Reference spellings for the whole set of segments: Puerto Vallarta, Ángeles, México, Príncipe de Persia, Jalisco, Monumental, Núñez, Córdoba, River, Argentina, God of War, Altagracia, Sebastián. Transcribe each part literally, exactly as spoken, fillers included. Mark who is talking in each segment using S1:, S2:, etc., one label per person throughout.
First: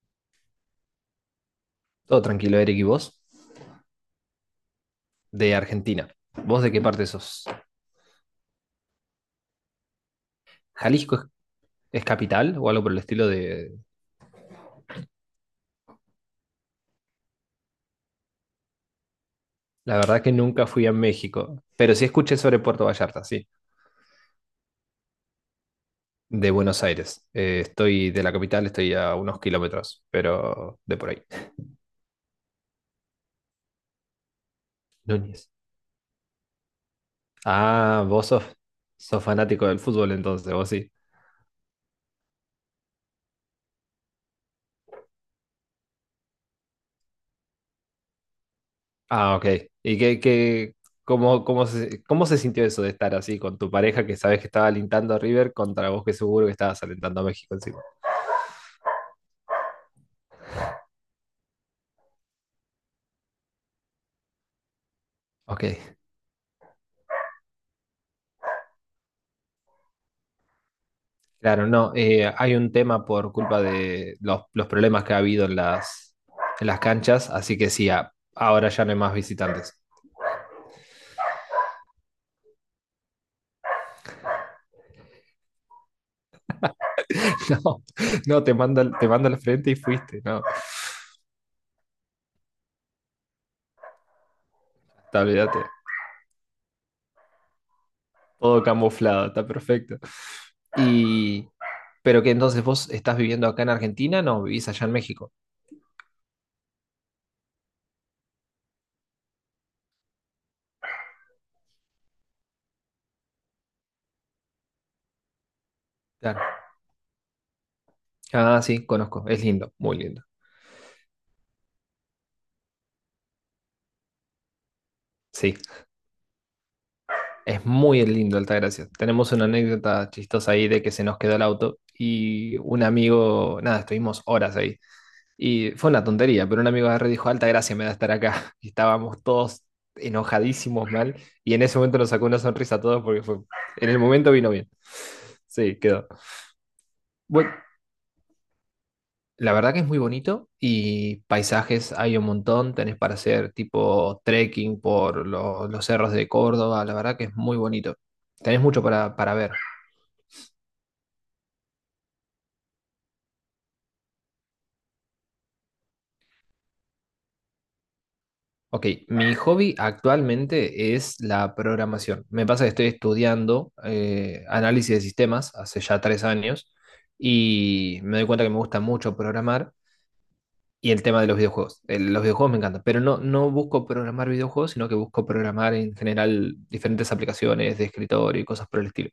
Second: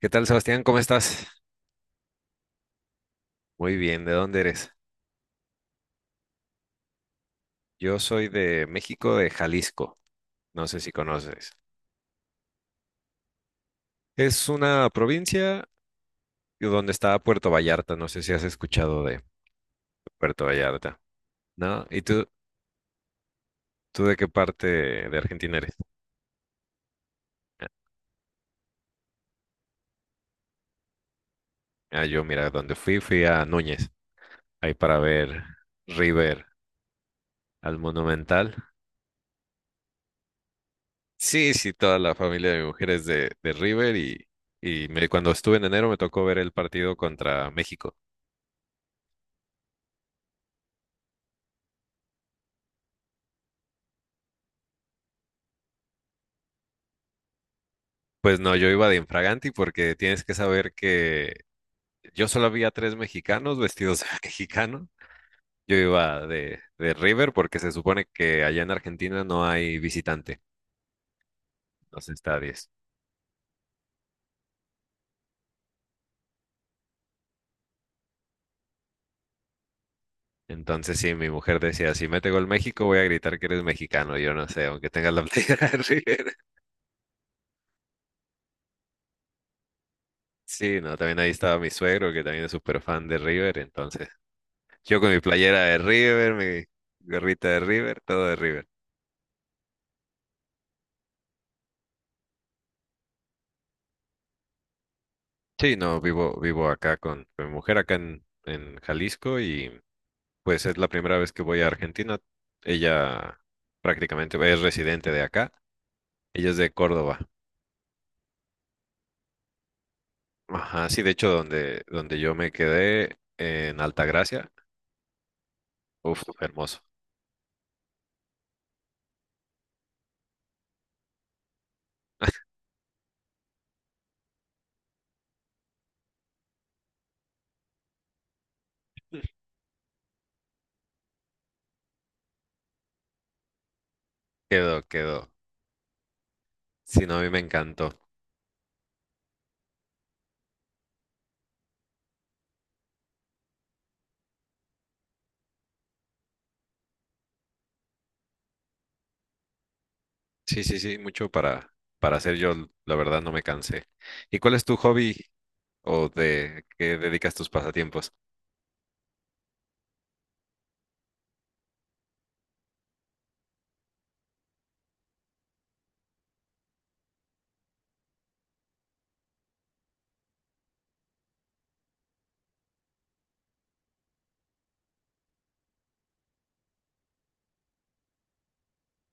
S1: ¿Qué tal, Sebastián? ¿Cómo estás?
S2: Todo tranquilo, Eric, ¿y vos?
S1: Muy bien, ¿de dónde eres?
S2: De Argentina. ¿Vos de qué parte sos?
S1: Yo soy de México, de Jalisco. No sé si
S2: ¿Jalisco es,
S1: conoces.
S2: es capital o algo por el estilo de...
S1: Es una provincia donde está Puerto Vallarta. No sé si has escuchado de
S2: La verdad que
S1: Puerto
S2: nunca fui a
S1: Vallarta,
S2: México,
S1: ¿no?
S2: pero
S1: ¿Y
S2: sí
S1: tú,
S2: escuché sobre Puerto Vallarta, sí,
S1: tú de qué parte de Argentina eres?
S2: de Buenos Aires. Eh, estoy de la capital, estoy a unos kilómetros, pero de por ahí.
S1: Ah, yo, mira, donde fui, fui a Núñez, ahí para ver
S2: Núñez.
S1: River al
S2: Ah, vos sos,
S1: Monumental.
S2: sos fanático del fútbol entonces, vos sí.
S1: Sí, sí, toda la familia de mujeres de, de River y, y me- cuando estuve en enero me tocó ver el partido contra México.
S2: Ah, ok. ¿Y qué, qué, cómo, cómo se, cómo se sintió eso de estar así con tu pareja que sabes que estaba alentando a River contra vos que seguro que estabas alentando a México encima?
S1: Pues no, yo iba de infraganti porque tienes que saber que yo solo había tres mexicanos vestidos de mexicano.
S2: Ok.
S1: Yo iba de, de River porque se supone que allá en Argentina no hay visitante,
S2: Claro, no,
S1: los
S2: eh, hay
S1: estadios.
S2: un tema por culpa de los, los problemas que ha habido en las, en las, canchas, así que sí, a- ahora ya no hay más visitantes.
S1: Entonces sí, mi mujer decía, si mete gol México voy a gritar que eres mexicano. Yo no sé, aunque tengas la playera de River.
S2: No, no, te mando, al- te mando al frente y fuiste, no,
S1: Sí, no, también ahí estaba mi suegro que también es súper fan de River. Entonces yo con mi
S2: está, olvídate,
S1: playera de River, mi gorrita de River, todo de
S2: todo
S1: River.
S2: camuflado, está perfecto. Y, pero que entonces vos estás viviendo acá en Argentina, no, vivís allá en México.
S1: Sí, no, vivo, vivo acá con, con mi mujer, acá en, en Jalisco, y pues es la primera vez que voy a Argentina. Ella prácticamente es residente de acá. Ella es
S2: Claro.
S1: de Córdoba.
S2: Ah, sí, conozco, es lindo, muy lindo.
S1: Ajá, sí, de hecho, donde, donde yo me quedé en Altagracia,
S2: Sí.
S1: uf, hermoso.
S2: Es muy lindo Altagracia. Tenemos una anécdota chistosa ahí de que se nos quedó el auto y un amigo, nada, estuvimos horas ahí. Y fue una tontería, pero un amigo agarró y dijo, Altagracia me da estar acá. Y estábamos todos enojadísimos mal y en ese momento nos sacó una sonrisa a todos porque fue, en el momento vino bien.
S1: Quedó, quedó.
S2: Sí, quedó.
S1: Sí, no, a mí me
S2: Bueno,
S1: encantó.
S2: la verdad que es muy bonito y paisajes hay un montón, tenés para hacer tipo trekking por lo- los cerros de Córdoba, la verdad que es muy bonito. Tenés mucho para, para ver.
S1: Sí, sí, sí, mucho para, para hacer yo, la verdad, no me cansé. ¿Y cuál es tu hobby o de qué dedicas tus pasatiempos?
S2: Ok, mi hobby actualmente es la programación. Me pasa que estoy estudiando eh, análisis de sistemas hace ya tres años y me doy cuenta que me gusta mucho programar y el tema de los videojuegos. El- los videojuegos me encantan, pero no, no busco programar videojuegos, sino que busco programar en general diferentes aplicaciones de escritorio y cosas por el estilo.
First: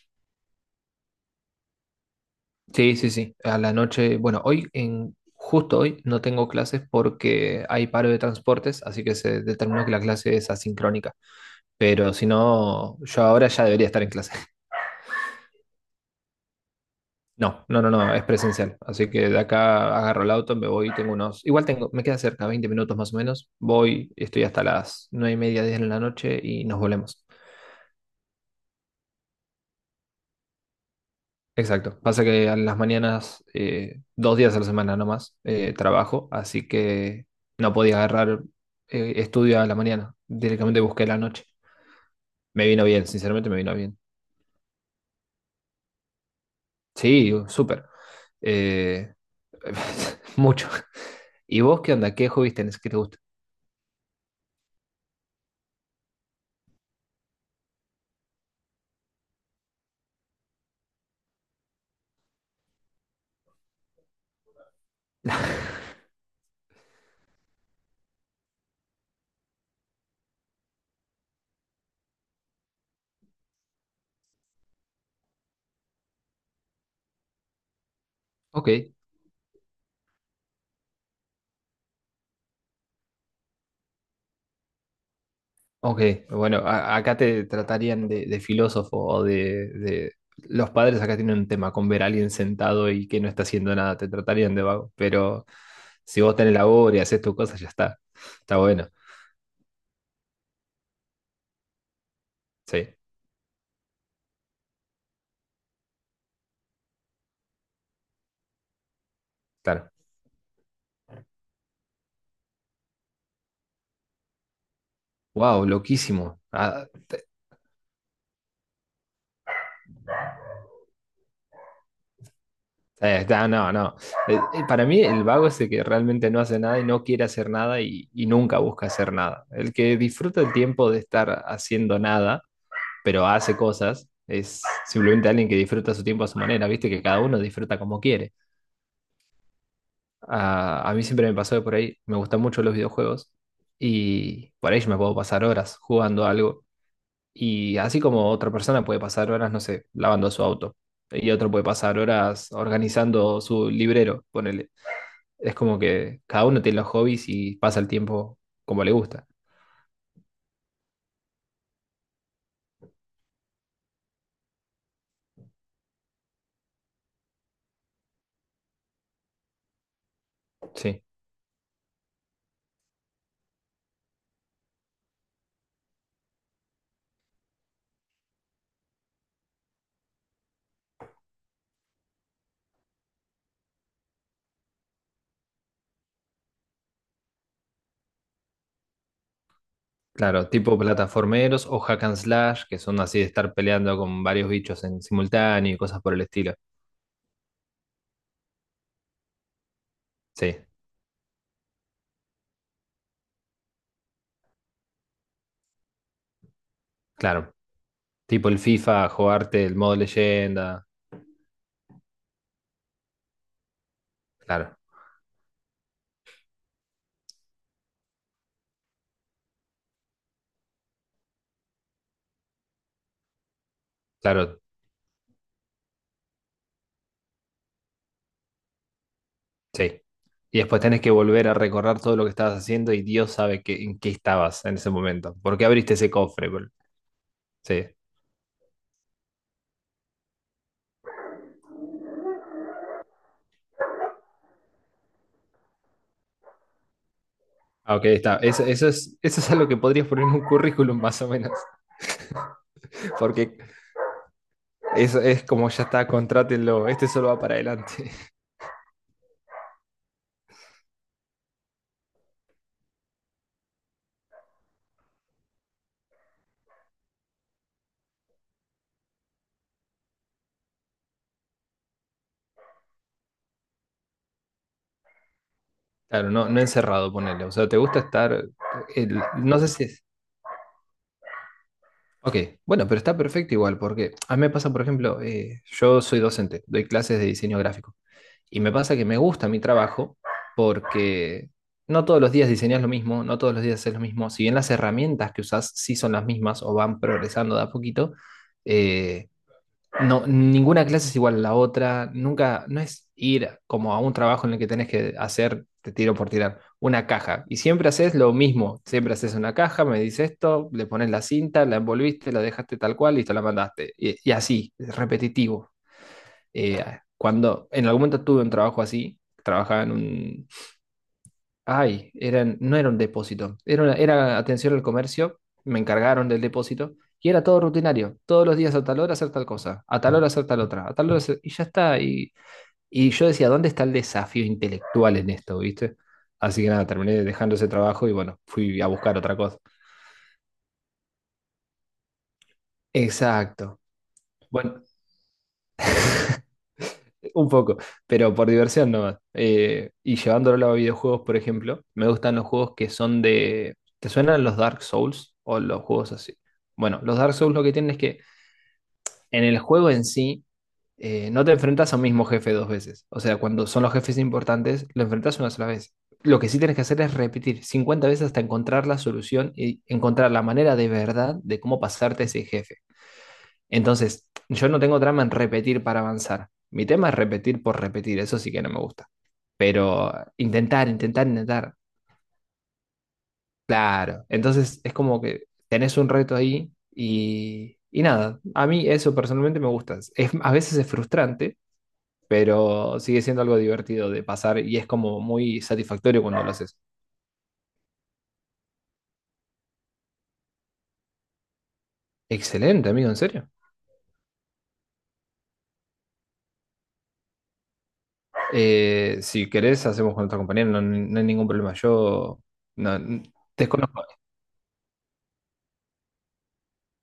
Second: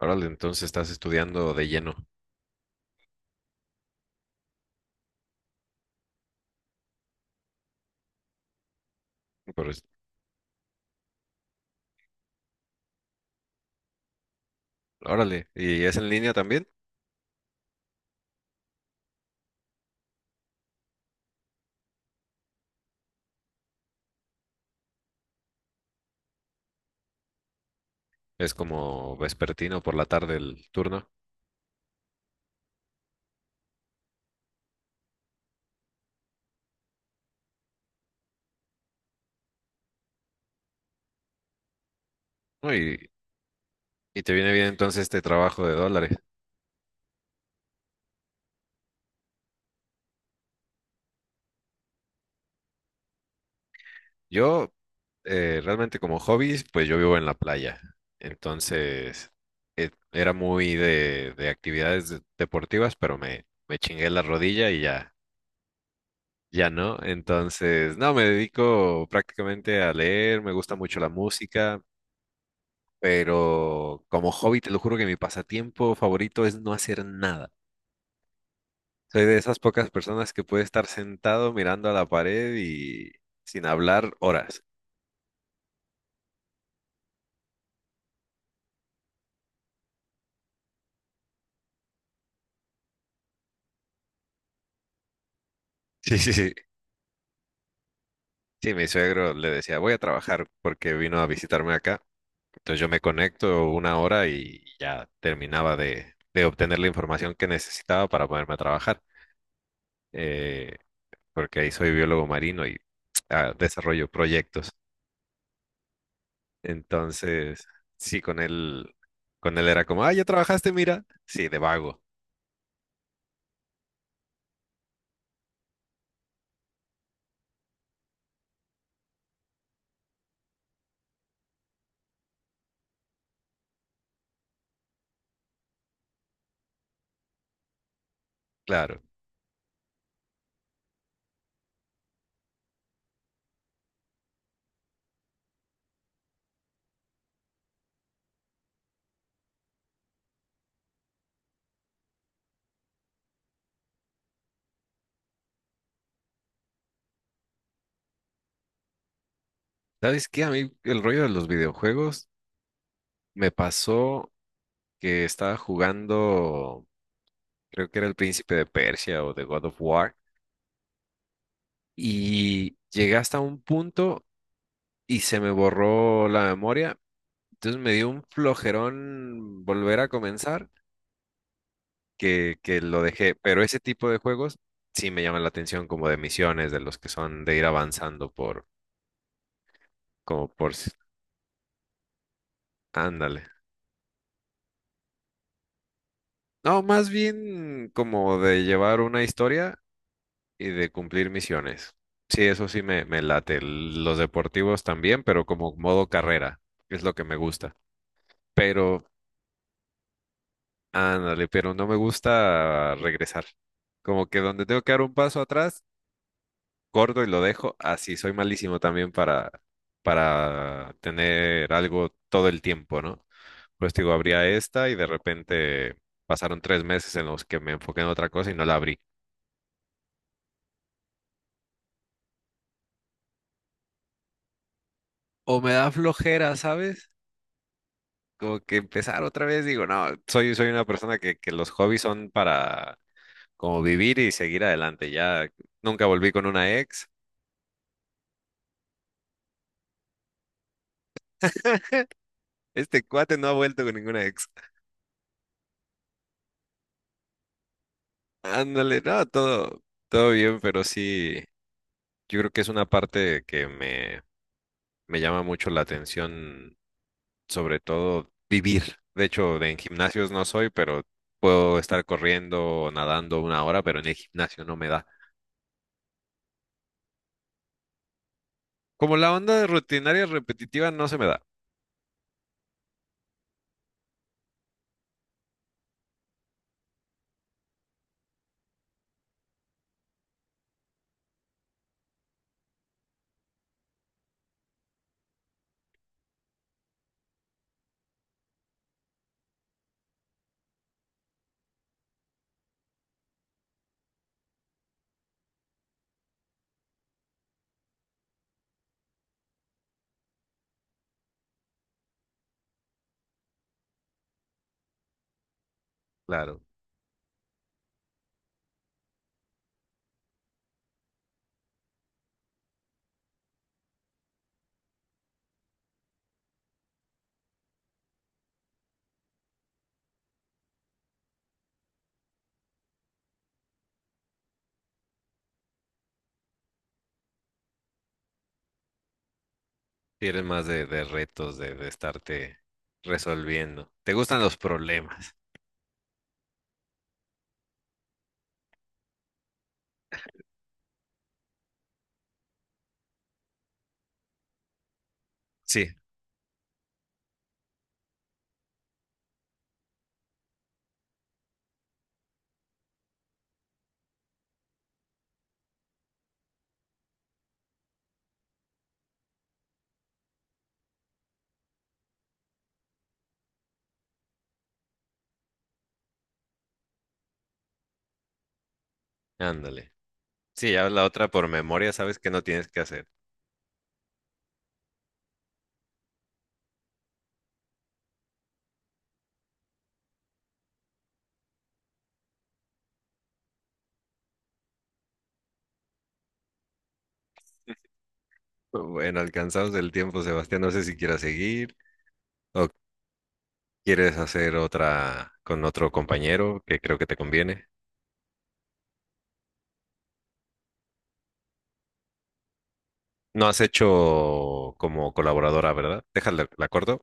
S1: Órale, entonces estás estudiando de lleno.
S2: Sí, sí, sí. A la noche, bueno, hoy en... Justo hoy no tengo clases porque hay paro de transportes, así que se
S1: por-
S2: determinó que la clase es asincrónica. Pero si no, yo ahora ya debería estar en clase.
S1: Órale, ¿y es en línea también?
S2: No, no, no, no, es presencial. Así que de acá agarro el auto, me voy, tengo unos. Igual tengo, me queda cerca, veinte minutos más o menos. Voy, estoy hasta las nueve y media, diez de la noche y nos volvemos.
S1: Es como vespertino por la tarde el turno.
S2: Exacto. Pasa que a las mañanas, eh, dos días a la semana nomás, eh, trabajo, así que no podía agarrar eh, estudio a la mañana. Directamente busqué la noche. Me
S1: ¿No?
S2: vino bien,
S1: Y,
S2: sinceramente me vino bien.
S1: y te viene bien entonces este trabajo de dólares.
S2: Sí, súper. Eh, Mucho. ¿Y vos qué onda? ¿Qué hobbies tenés? ¿Qué te gusta?
S1: Yo eh, realmente como hobbies, pues yo vivo en la playa. Entonces eh, era muy de, de actividades de- deportivas, pero me, me chingué la rodilla y ya, ya no. Entonces, no, me dedico prácticamente a leer, me gusta mucho la música, pero como hobby, te lo juro que mi pasatiempo favorito es no hacer nada.
S2: Ok,
S1: Soy de esas pocas personas que puede estar sentado mirando a la pared y sin hablar horas.
S2: ok. Bueno, a- acá te tratarían de, de filósofo o de, de- los padres acá tienen un tema con ver a alguien sentado y que no está haciendo nada, te tratarían de vago. Pero
S1: Sí,
S2: si
S1: sí,
S2: vos
S1: sí.
S2: tenés labor y haces tus cosas, ya está. Está
S1: Sí, mi
S2: bueno.
S1: suegro le decía, voy a trabajar porque vino a visitarme acá. Entonces yo
S2: Sí,
S1: me conecto una hora y ya terminaba de, de obtener la información que necesitaba para ponerme a trabajar.
S2: claro.
S1: Eh, Porque ahí soy biólogo marino y ah, desarrollo proyectos.
S2: Wow, loquísimo. Ah,
S1: Entonces, sí, con él, con él era como, ah, ya trabajaste, mira. Sí, de vago,
S2: Eh, está- no, no. Eh, eh, para mí el vago es el que realmente no hace nada y no quiere hacer nada y, y nunca busca hacer nada. El que disfruta el tiempo de estar haciendo nada, pero hace cosas, es simplemente alguien que disfruta su tiempo a su manera, viste que cada uno disfruta como quiere.
S1: claro.
S2: a a mí siempre me pasó de por ahí, me gustan mucho los videojuegos y por ahí yo me puedo pasar horas jugando algo. Y así como otra persona puede pasar horas, no sé, lavando su auto. Y otro puede pasar horas organizando su librero, ponele. Es como que cada uno tiene los hobbies y pasa el tiempo como le gusta.
S1: ¿Sabes qué? A mí el rollo de los videojuegos me pasó que estaba jugando, creo que era el Príncipe de Persia o de God of War,
S2: Sí,
S1: y llegué hasta un punto y se me borró la memoria. Entonces me dio un flojerón volver a comenzar que, que lo dejé. Pero ese tipo de juegos sí me llaman la atención, como de misiones, de los que son de ir avanzando por, como
S2: claro,
S1: por,
S2: tipo
S1: s-
S2: plataformeros o hack and slash, que son así de
S1: ándale.
S2: estar peleando con varios bichos en simultáneo y cosas por el estilo.
S1: No, más bien como de llevar una historia
S2: Sí,
S1: y de cumplir misiones. Sí, eso sí me, me late. Los deportivos también, pero como modo carrera, es lo que me
S2: claro.
S1: gusta.
S2: Tipo el
S1: Pero,
S2: FIFA, jugarte el modo leyenda.
S1: ándale, pero no me gusta regresar. Como que donde
S2: Claro,
S1: tengo que dar un paso atrás, corto y lo dejo así. Soy malísimo también para, para tener algo todo el tiempo, ¿no? Pues digo, abría
S2: claro,
S1: esta y de repente pasaron tres meses en los que me enfoqué en otra cosa y no la abrí.
S2: sí. Y después tenés que volver a recorrer todo lo que estabas haciendo y Dios sabe que, en qué estabas en ese momento. ¿Por
S1: O
S2: qué
S1: me da
S2: abriste ese cofre?
S1: flojera,
S2: Por-
S1: ¿sabes?
S2: Sí.
S1: Como que empezar otra vez, digo, no, soy, soy una persona que, que los hobbies son para como vivir y seguir adelante. Ya nunca volví con una ex.
S2: Ah, ok, está. Eso, eso es, eso es algo que podrías poner en un currículum más o menos.
S1: Este cuate no ha
S2: Porque
S1: vuelto con ninguna ex.
S2: Es, es como ya está, contrátenlo, este solo va para adelante.
S1: Ándale, no, todo, todo bien, pero sí, yo creo que es una parte que me, me llama mucho la atención, sobre todo vivir. De hecho, de- en gimnasios no soy, pero puedo estar corriendo o nadando una hora, pero en el gimnasio no me da.
S2: Claro, no, no encerrado, ponele. O sea, te gusta estar.
S1: Como
S2: El-
S1: la onda
S2: no
S1: de
S2: sé si es.
S1: rutinaria repetitiva no se me da.
S2: Ok, bueno, pero está perfecto igual, porque a mí me pasa, por ejemplo, eh, yo soy docente, doy clases de diseño gráfico. Y me pasa que me gusta mi trabajo porque no todos los días diseñas lo mismo, no todos los días haces lo mismo. Si bien las herramientas que usas sí son las mismas o van progresando de a poquito, eh, no, ninguna clase es igual a la otra, nunca, no es ir como a un trabajo en el que tenés que hacer, te tiro por tirar, una caja. Y siempre haces lo mismo, siempre haces una caja, me dices esto, le pones la cinta, la envolviste, la dejaste tal cual, listo, la mandaste. Y, y así, es repetitivo.
S1: Claro.
S2: Eh, Cuando en algún momento tuve un trabajo así, trabajaba en un Ay, eran, no era un depósito, era, una- era atención al comercio, me encargaron del depósito y era todo rutinario, todos los días a tal hora hacer tal cosa, a tal hora hacer tal otra, a tal hora hacer- y ya está. Y, y yo decía, ¿dónde está el desafío intelectual en esto, viste? Así que nada, terminé dejando ese trabajo y bueno, fui a buscar otra cosa.
S1: Sí, eres más de, de retos, de, de estarte
S2: Exacto.
S1: resolviendo. ¿Te gustan los
S2: Bueno,
S1: problemas?
S2: un poco, pero por diversión nomás. Eh, y llevándolo a videojuegos, por ejemplo, me gustan los juegos que son de... ¿Te suenan los Dark Souls o los
S1: Sí,
S2: juegos así? Bueno, los Dark Souls lo que tienen es que en el juego en sí eh, no te enfrentas a un mismo jefe dos veces. O sea, cuando son los jefes importantes, lo enfrentas una sola vez. Lo que sí tienes que hacer es repetir cincuenta veces hasta encontrar la solución y encontrar la manera de verdad de cómo pasarte ese jefe. Entonces, yo no tengo trama en repetir para avanzar. Mi tema es repetir por repetir, eso sí que no me gusta.
S1: ándale.
S2: Pero
S1: Sí,
S2: intentar,
S1: ya la
S2: intentar,
S1: otra por
S2: intentar.
S1: memoria, sabes que no tienes que hacer.
S2: Claro. Entonces, es como que tenés un reto ahí y, y nada. A mí eso personalmente me gusta. Es, a veces es frustrante, pero sigue siendo algo divertido de pasar y es como muy satisfactorio cuando lo haces.
S1: Bueno, alcanzados del tiempo, Sebastián, no sé si quieras seguir o
S2: Excelente, amigo, en serio.
S1: quieres hacer otra con otro compañero que creo que te conviene.
S2: Eh, si querés, hacemos con otra compañera, no, no hay ningún problema. Yo no,
S1: No has
S2: desconozco.
S1: hecho como colaboradora, ¿verdad? Déjala, la corto.